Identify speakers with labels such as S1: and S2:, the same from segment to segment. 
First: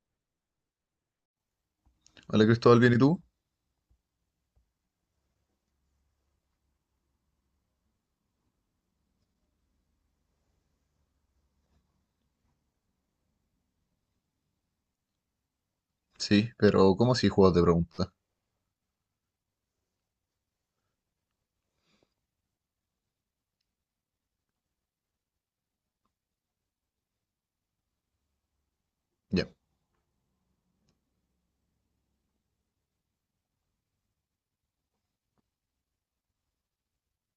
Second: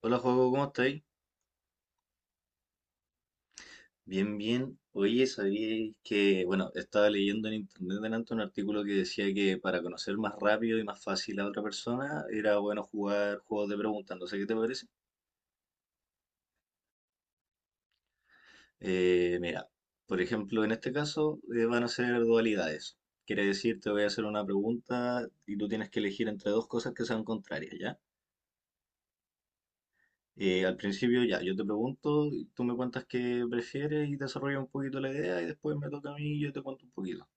S1: Hola, juego, ¿cómo estáis?
S2: Hola Cristóbal, ¿bien y tú?
S1: Bien, bien. Oye, sabíais que, bueno, estaba leyendo en internet delante un artículo que decía que para conocer más rápido y más fácil a otra persona era bueno jugar juegos de preguntas. No sé qué te parece.
S2: Sí, pero ¿cómo si juegos de pregunta?
S1: Mira, por ejemplo, en este caso van a ser dualidades. Quiere decir, te voy a hacer una pregunta y tú tienes que elegir entre dos cosas que sean contrarias, ¿ya?
S2: Ya,
S1: Al principio, ya, yo te pregunto, y tú me cuentas qué prefieres y desarrollas un poquito la idea y después me toca a mí y yo te cuento un poquito.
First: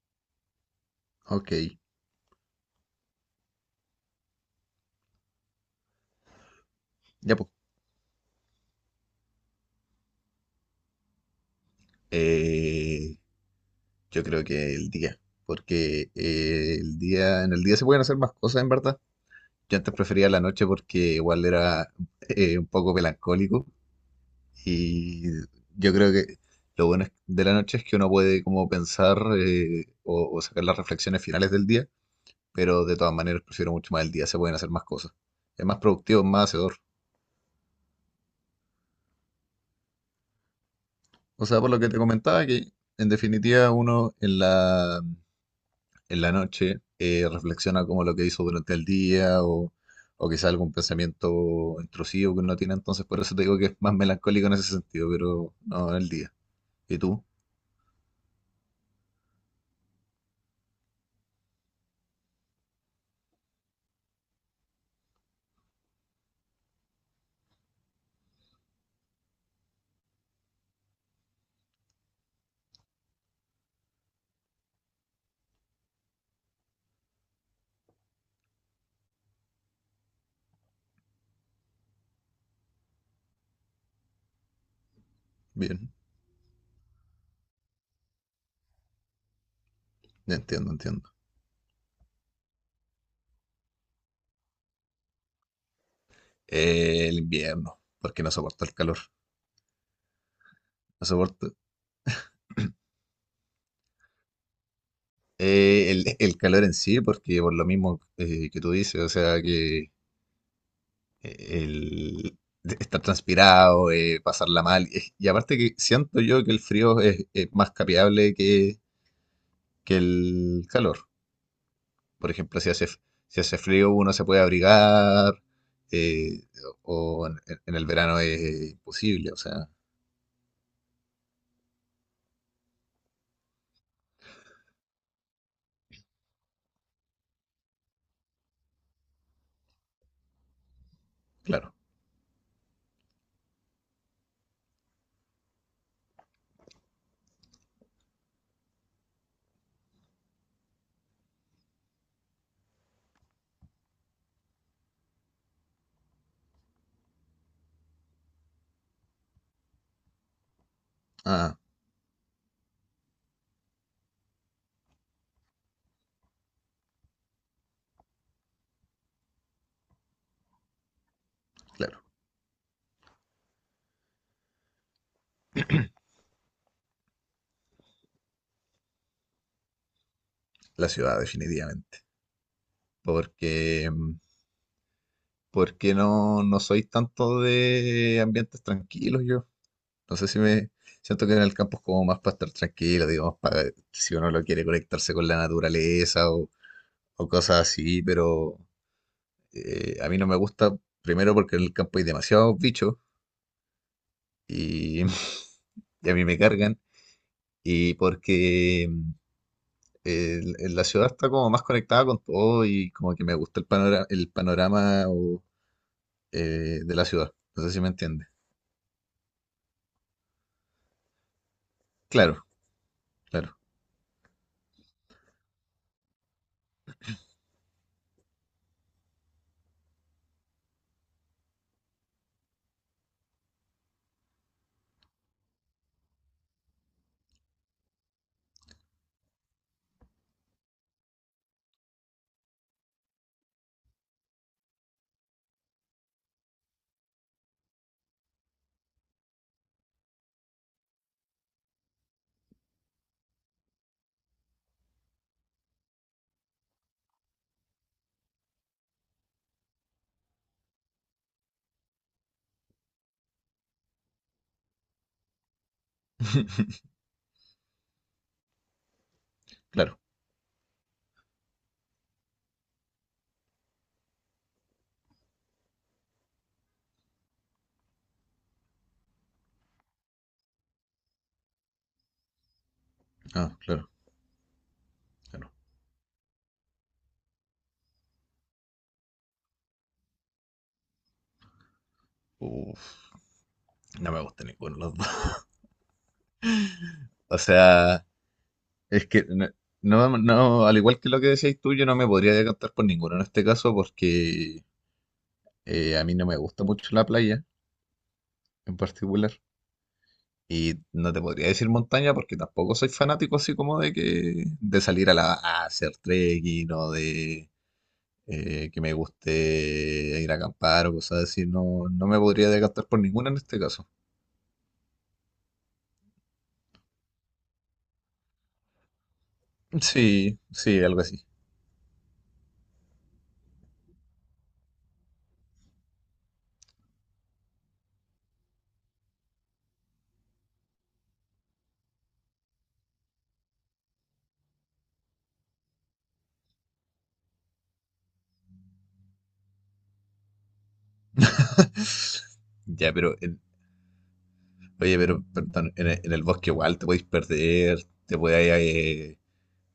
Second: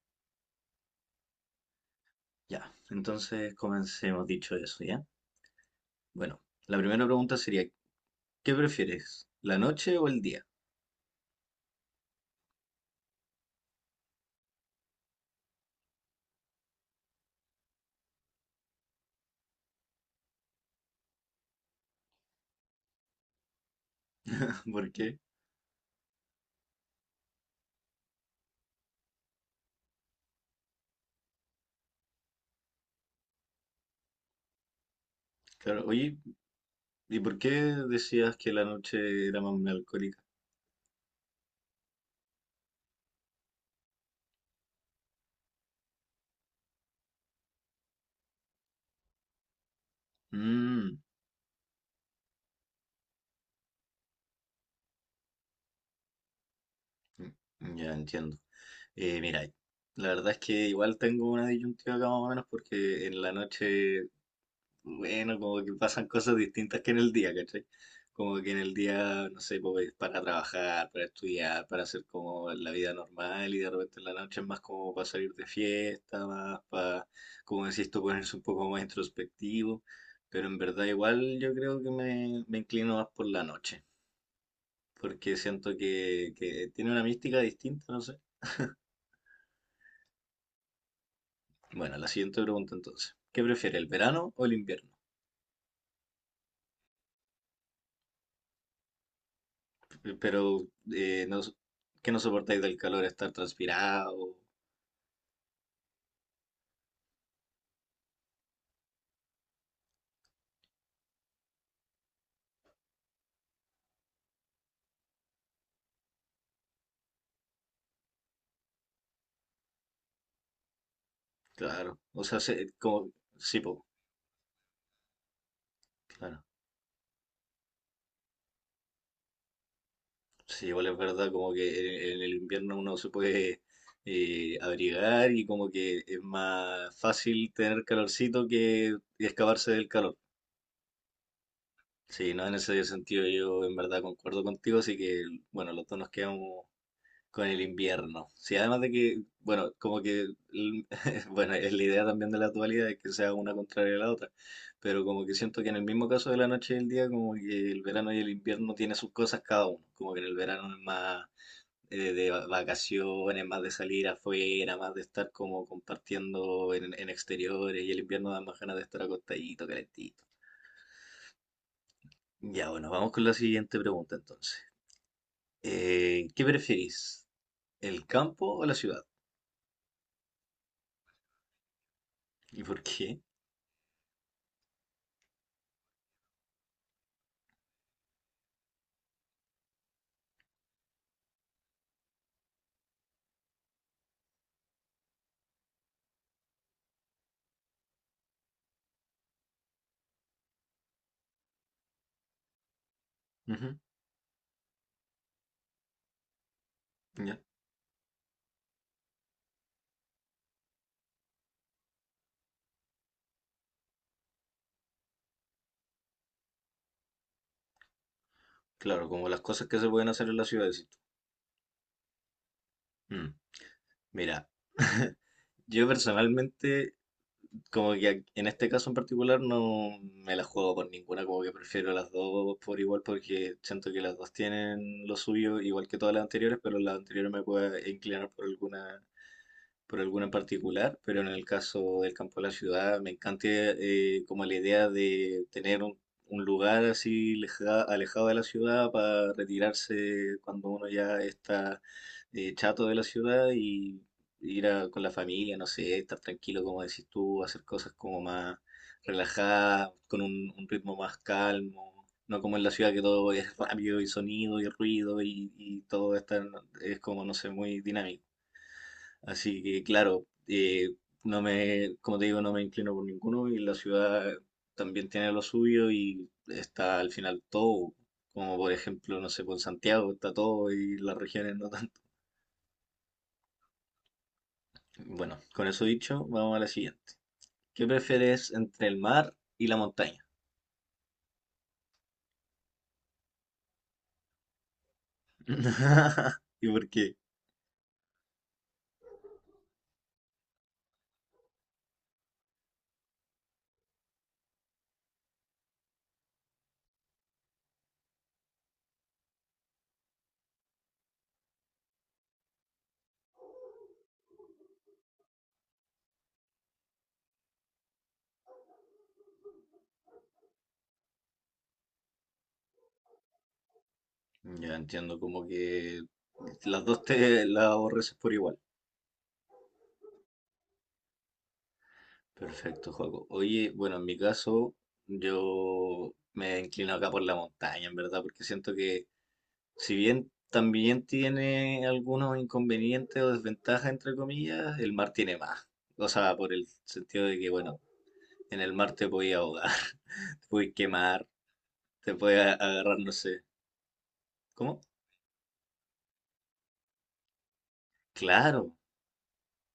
S2: ok.
S1: Ya, entonces comencemos dicho eso, ¿ya? Bueno, la primera pregunta
S2: Ya, pues.
S1: sería, ¿qué prefieres, la noche o el día?
S2: Eh, yo creo que el día. Porque el día, en el día se pueden hacer más cosas, en verdad. Yo antes prefería la noche porque igual era un poco melancólico.
S1: ¿Por qué?
S2: Y yo creo que de la noche es que uno puede como pensar o sacar las reflexiones finales del día. Pero de todas maneras prefiero mucho más el día, se pueden hacer más cosas. Es más
S1: Claro, oye,
S2: productivo, es más hacedor.
S1: ¿y por qué decías que la noche era más melancólica?
S2: O sea, por lo que te comentaba, que en definitiva en la noche reflexiona como lo que hizo durante el día o quizá algún
S1: Mm,
S2: pensamiento intrusivo que uno tiene, entonces por eso te digo que es más melancólico en ese sentido, pero no en el día. ¿Y tú?
S1: mm, ya entiendo. Mira, la verdad es que igual tengo una disyuntiva acá más o menos porque en la noche, bueno, como que pasan cosas distintas que en el día, ¿cachai? Como que en el día, no sé, pues es para trabajar, para estudiar, para hacer como la vida normal, y de repente en la noche es más como para salir de fiesta, más para, como decís tú, ponerse un poco más introspectivo. Pero en verdad igual yo creo que me inclino más por la noche, porque siento
S2: Bien,
S1: que tiene una mística distinta, no sé.
S2: ya entiendo, entiendo.
S1: Bueno, la siguiente pregunta entonces. ¿Qué prefiere, el verano o el invierno?
S2: El invierno, porque no soporto el calor.
S1: Pero
S2: No
S1: no,
S2: soporto
S1: que no soportáis del calor, estar transpirado,
S2: el calor en sí, porque por lo mismo que tú dices, o sea, que el de estar transpirado, pasarla mal. Y aparte que siento yo que es más capeable que el calor.
S1: claro. O
S2: Por
S1: sea,
S2: ejemplo,
S1: como,
S2: si hace
S1: sí, po,
S2: frío uno se puede abrigar,
S1: claro.
S2: eh, o en el verano es imposible, o sea,
S1: Sí, igual es verdad, como que en el invierno uno se puede abrigar, y como que es más fácil tener calorcito que escaparse del calor.
S2: claro.
S1: Sí, no, en ese sentido yo en verdad concuerdo contigo, así que bueno, los dos nos quedamos con el invierno. Sí, además de que, bueno, como que, el- bueno, es la idea también de la actualidad, es que sea una contraria a la otra, pero como que siento que en el mismo caso de la noche y el día, como que el verano y el invierno tiene sus cosas cada uno, como que en el verano es más
S2: Ah,
S1: vacaciones, más de salir afuera, más de estar como compartiendo en exteriores, y el invierno da más ganas de estar acostadito, calentito.
S2: claro,
S1: Ya, bueno, vamos con la siguiente pregunta entonces. ¿Qué preferís? ¿El campo o la ciudad?
S2: la ciudad definitivamente.
S1: ¿Y por qué?
S2: Porque, mm, porque no soy tanto de ambientes tranquilos yo. No sé si me siento que en el campo es como más para estar tranquilo, digamos, para si uno lo quiere conectarse con la naturaleza o cosas así, pero a mí no me gusta, primero porque en el campo hay demasiados bichos
S1: Ujú,
S2: y, y a mí me cargan,
S1: ya.
S2: y porque en la ciudad está como más conectada con todo y como que me gusta el panorama de la ciudad. No sé si me entiende.
S1: Claro, como las cosas que se pueden hacer en la ciudad, decís tú.
S2: Claro,
S1: Mm,
S2: claro,
S1: mira, yo personalmente, como que en este caso en particular, no me la juego con ninguna, como que prefiero las dos por igual, porque siento que las dos tienen lo suyo, igual que todas las anteriores, pero las anteriores me puedo inclinar por alguna, por alguna en particular, pero en el caso del campo de la ciudad me encanta como la idea de tener un lugar así alejado de la ciudad para retirarse cuando uno ya está chato de la ciudad, y con la familia, no sé, estar tranquilo como decís tú, hacer cosas como más relajadas, con un ritmo más calmo. No como en la ciudad, que todo es rápido y sonido y ruido y todo está, es como, no sé, muy dinámico. Así que,
S2: claro,
S1: claro, no me, como te digo, no me inclino por ninguno, y la ciudad también tiene lo suyo y está al final todo, como por ejemplo, no sé, por Santiago está todo y las regiones no tanto.
S2: ah, claro,
S1: Bueno,
S2: claro.
S1: con eso dicho, vamos a la siguiente. ¿Qué prefieres entre el mar y la montaña?
S2: Uf. No me gusta ninguno de los dos.
S1: ¿Y por qué?
S2: O sea, es que no, al igual que lo que decías tú, yo no me podría decantar por ninguno en este caso porque a mí no me gusta mucho la playa en particular. Y no te podría decir montaña porque tampoco soy fanático así como de que de salir a, la, a hacer trekking o de que me guste ir a acampar o cosas así. No, no me podría decantar por ninguna en este caso.
S1: Ya entiendo, como que las dos te las aborreces por igual.
S2: Sí, sí, algo así.
S1: Perfecto, Joaco. Oye, bueno, en mi caso, yo me inclino acá por la montaña, en verdad, porque siento que si bien también tiene algunos inconvenientes o desventajas, entre comillas, el mar tiene más. O sea, por el sentido de que, bueno, en el mar te puedes ahogar, te puedes quemar, te puedes
S2: Ya,
S1: agarrar, no
S2: pero
S1: sé. ¿Cómo?
S2: oye, pero perdón, en en el bosque igual te podéis perder, te
S1: Claro.
S2: puede, eh,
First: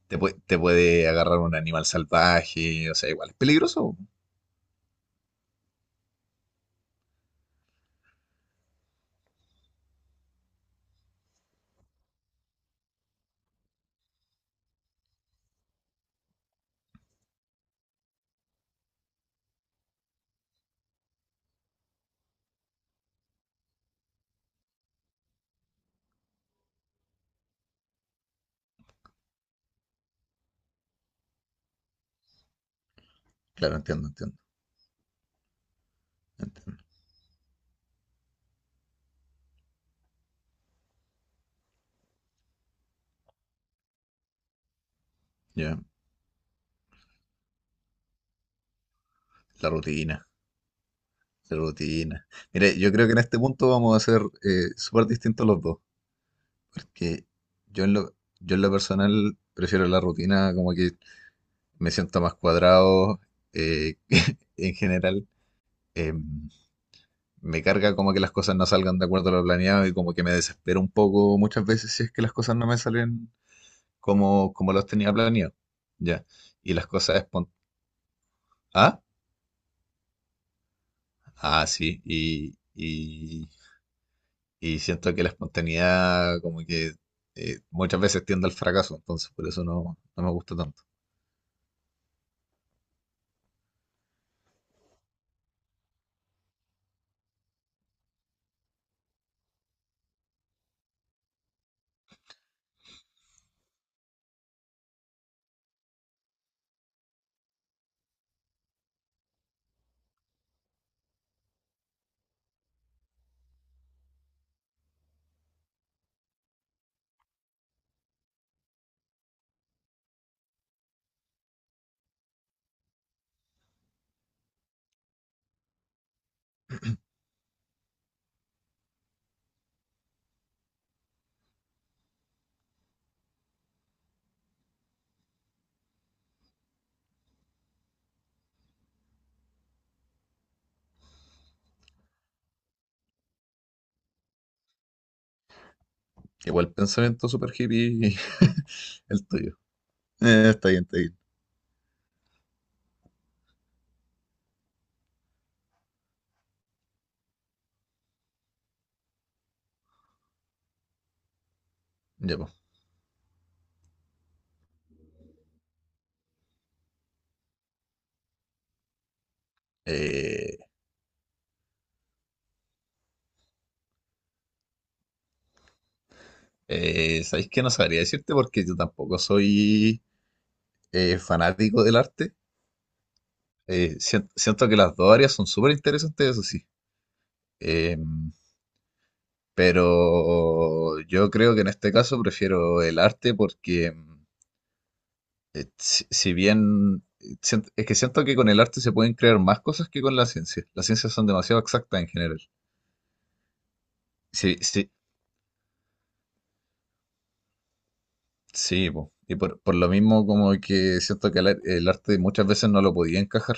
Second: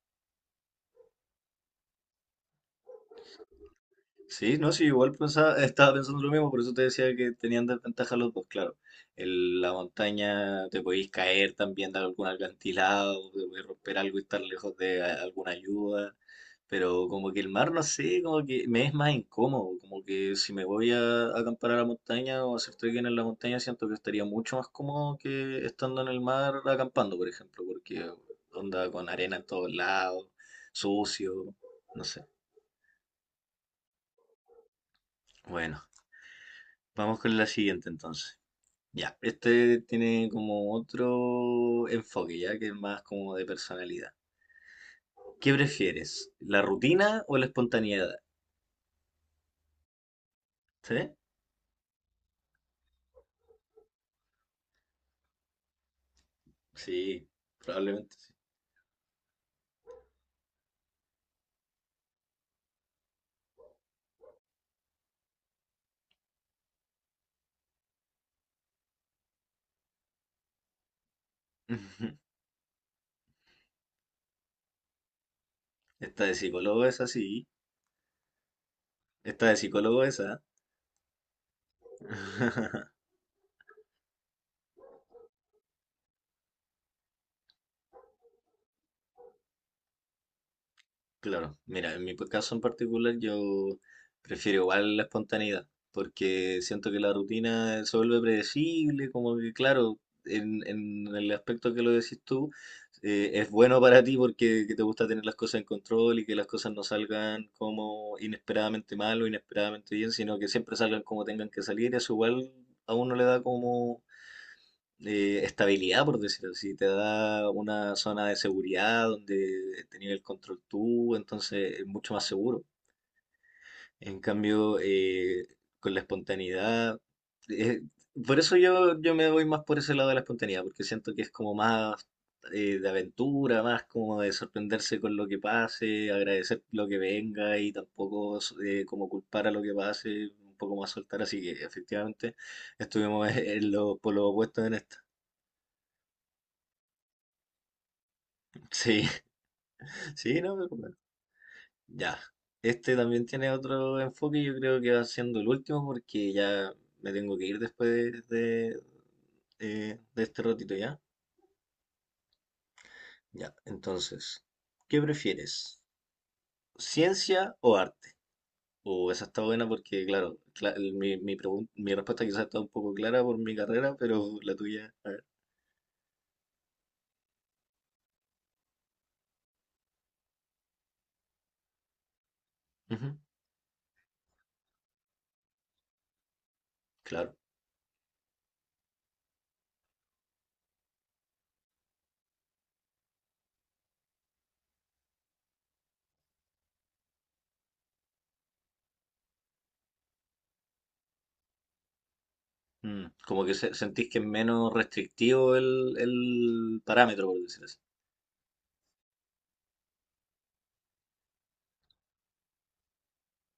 S2: te puede agarrar un animal salvaje, o sea, igual es peligroso.
S1: Sí, no, sí, igual estaba pensando lo mismo, por eso te decía que tenían desventaja los dos, claro. En la montaña te podéis caer también de algún alcantilado, te podéis romper algo y estar lejos de alguna ayuda, pero como que el mar, no sé, como que me es más incómodo, como que si me voy a acampar a la montaña o a hacer trekking en la montaña, siento que estaría mucho más cómodo que estando en el mar acampando, por ejemplo, porque onda con arena en todos lados, sucio, no sé.
S2: Claro, entiendo, entiendo,
S1: Bueno,
S2: entiendo.
S1: vamos con la siguiente entonces. Ya, este tiene como otro enfoque, ya que es más como de personalidad. ¿Qué
S2: Ya,
S1: prefieres, la rutina o la espontaneidad?
S2: la rutina,
S1: ¿Sí?
S2: la rutina. Mire, yo creo que en este punto vamos a ser súper distintos los dos, porque
S1: Sí,
S2: yo en lo,
S1: probablemente sí.
S2: yo en lo personal prefiero la rutina, como que me siento más cuadrado eh, en general. em, Me carga como que las cosas no salgan de acuerdo a lo planeado y como que me desespero un poco muchas veces si es que las cosas no me salen como, como los tenía planeado.
S1: Esta
S2: Ya.
S1: de
S2: Y las
S1: psicólogo es
S2: cosas
S1: así.
S2: espon- Ah,
S1: Esta de psicólogo esa.
S2: sí. Y siento que la espontaneidad como que muchas veces tiende al fracaso, entonces por eso no, no me gusta tanto.
S1: Claro, mira, en mi caso en particular yo prefiero igual la espontaneidad, porque siento que la rutina se vuelve predecible, como que claro, en el aspecto que lo decís tú, es bueno para ti porque que te gusta tener las cosas en control y que las cosas no salgan como inesperadamente mal o inesperadamente bien, sino que siempre salgan como tengan que salir, eso igual a uno le da como estabilidad, por decirlo así. Te da una zona de seguridad donde tenías el control tú, entonces es mucho más seguro. En cambio, con la espontaneidad, eh, por eso yo me voy más por ese lado de la espontaneidad, porque siento que es como más de aventura, más como de sorprenderse con lo que pase, agradecer lo que venga, y tampoco como culpar a lo que pase, un poco más soltar. Así que efectivamente estuvimos en los polos opuestos en esta.
S2: Igual pensamiento super hippie
S1: Sí.
S2: el tuyo.
S1: Sí, no, pero
S2: Está bien,
S1: bueno,
S2: está bien.
S1: ya. Este también tiene otro enfoque y yo creo que va siendo el último porque ya me tengo que ir después de de este ratito ya.
S2: Ya, pues.
S1: Ya, entonces, ¿qué prefieres? ¿Ciencia o arte? O esa está buena porque, claro,
S2: Eh,
S1: mi respuesta quizás está un poco clara por mi carrera, pero la tuya, a ver.
S2: ¿Sabéis qué? No sabría decirte porque yo tampoco soy fanático del arte.
S1: Ujú,
S2: Siento que las dos áreas son súper interesantes, eso sí.
S1: claro.
S2: Eh, pero yo creo que en este caso prefiero el arte porque si bien es que siento que con el arte se pueden crear más cosas que con la ciencia. Las ciencias son demasiado exactas en general.
S1: Mm, como que sentís que es
S2: Sí,
S1: menos
S2: sí,
S1: restrictivo el parámetro, por decirlo así.
S2: sí, po. Y por lo mismo como que siento que el arte muchas veces no lo podía encajar.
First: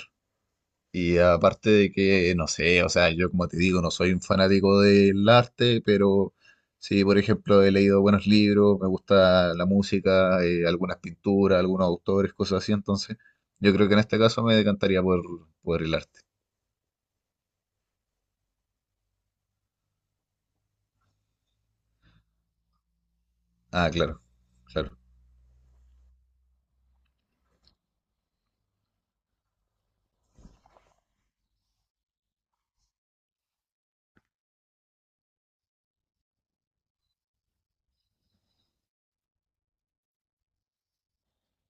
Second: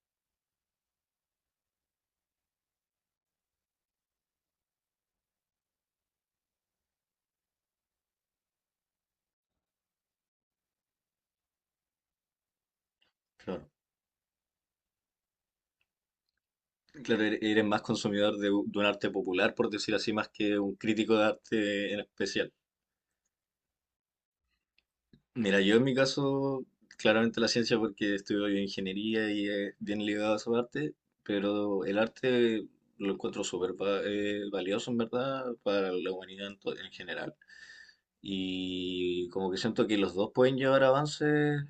S2: Y aparte de que, no sé, o sea, yo como te digo, no soy un fanático del arte, pero sí, por ejemplo, he leído buenos libros, me gusta la música, algunas pinturas, algunos autores, cosas así, entonces
S1: Claro.
S2: yo creo que en este caso por el arte.
S1: Claro, eres más consumidor de un arte popular, por decir así, más que un crítico de arte en especial.
S2: Ah, claro, claro.
S1: Mira, yo en mi caso, claramente la ciencia porque estudio ingeniería y es bien ligado a su arte, pero el arte lo encuentro súper valioso en verdad para la humanidad en general. Y como que siento que los dos pueden llevar avances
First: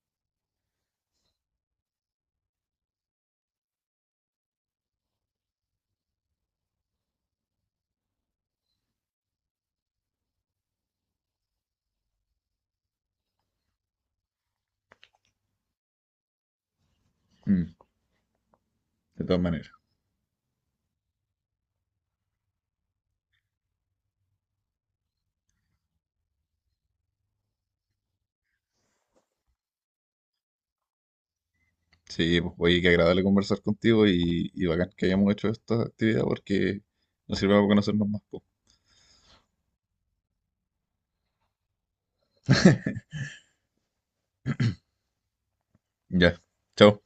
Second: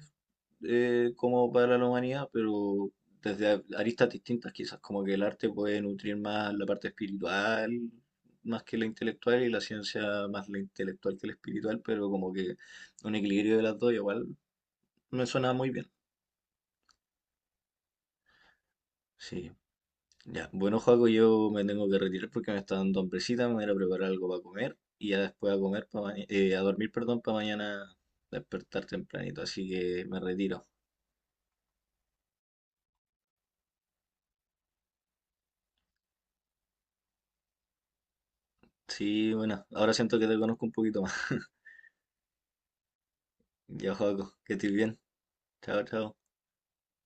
S1: como para la humanidad, pero desde aristas distintas quizás, como que el arte puede nutrir más la parte espiritual, más que la intelectual, y la ciencia más la intelectual que la espiritual, pero como que un equilibrio de las dos igual me suena muy bien.
S2: Mm, de todas
S1: Sí,
S2: maneras.
S1: ya. Bueno, Joaco, yo me tengo que retirar porque me está dando hambrecita, me voy a ir a preparar algo para comer y ya después a comer a dormir, perdón, para mañana despertar tempranito, así que me retiro.
S2: Sí, pues oye, qué agradable conversar contigo y bacán que hayamos hecho esta actividad porque nos sirve para conocernos más. Po.
S1: Sí, bueno, ahora siento que te conozco un poquito más. Yo, juego, que estoy bien. Chao, chao.
S2: Ya, chao.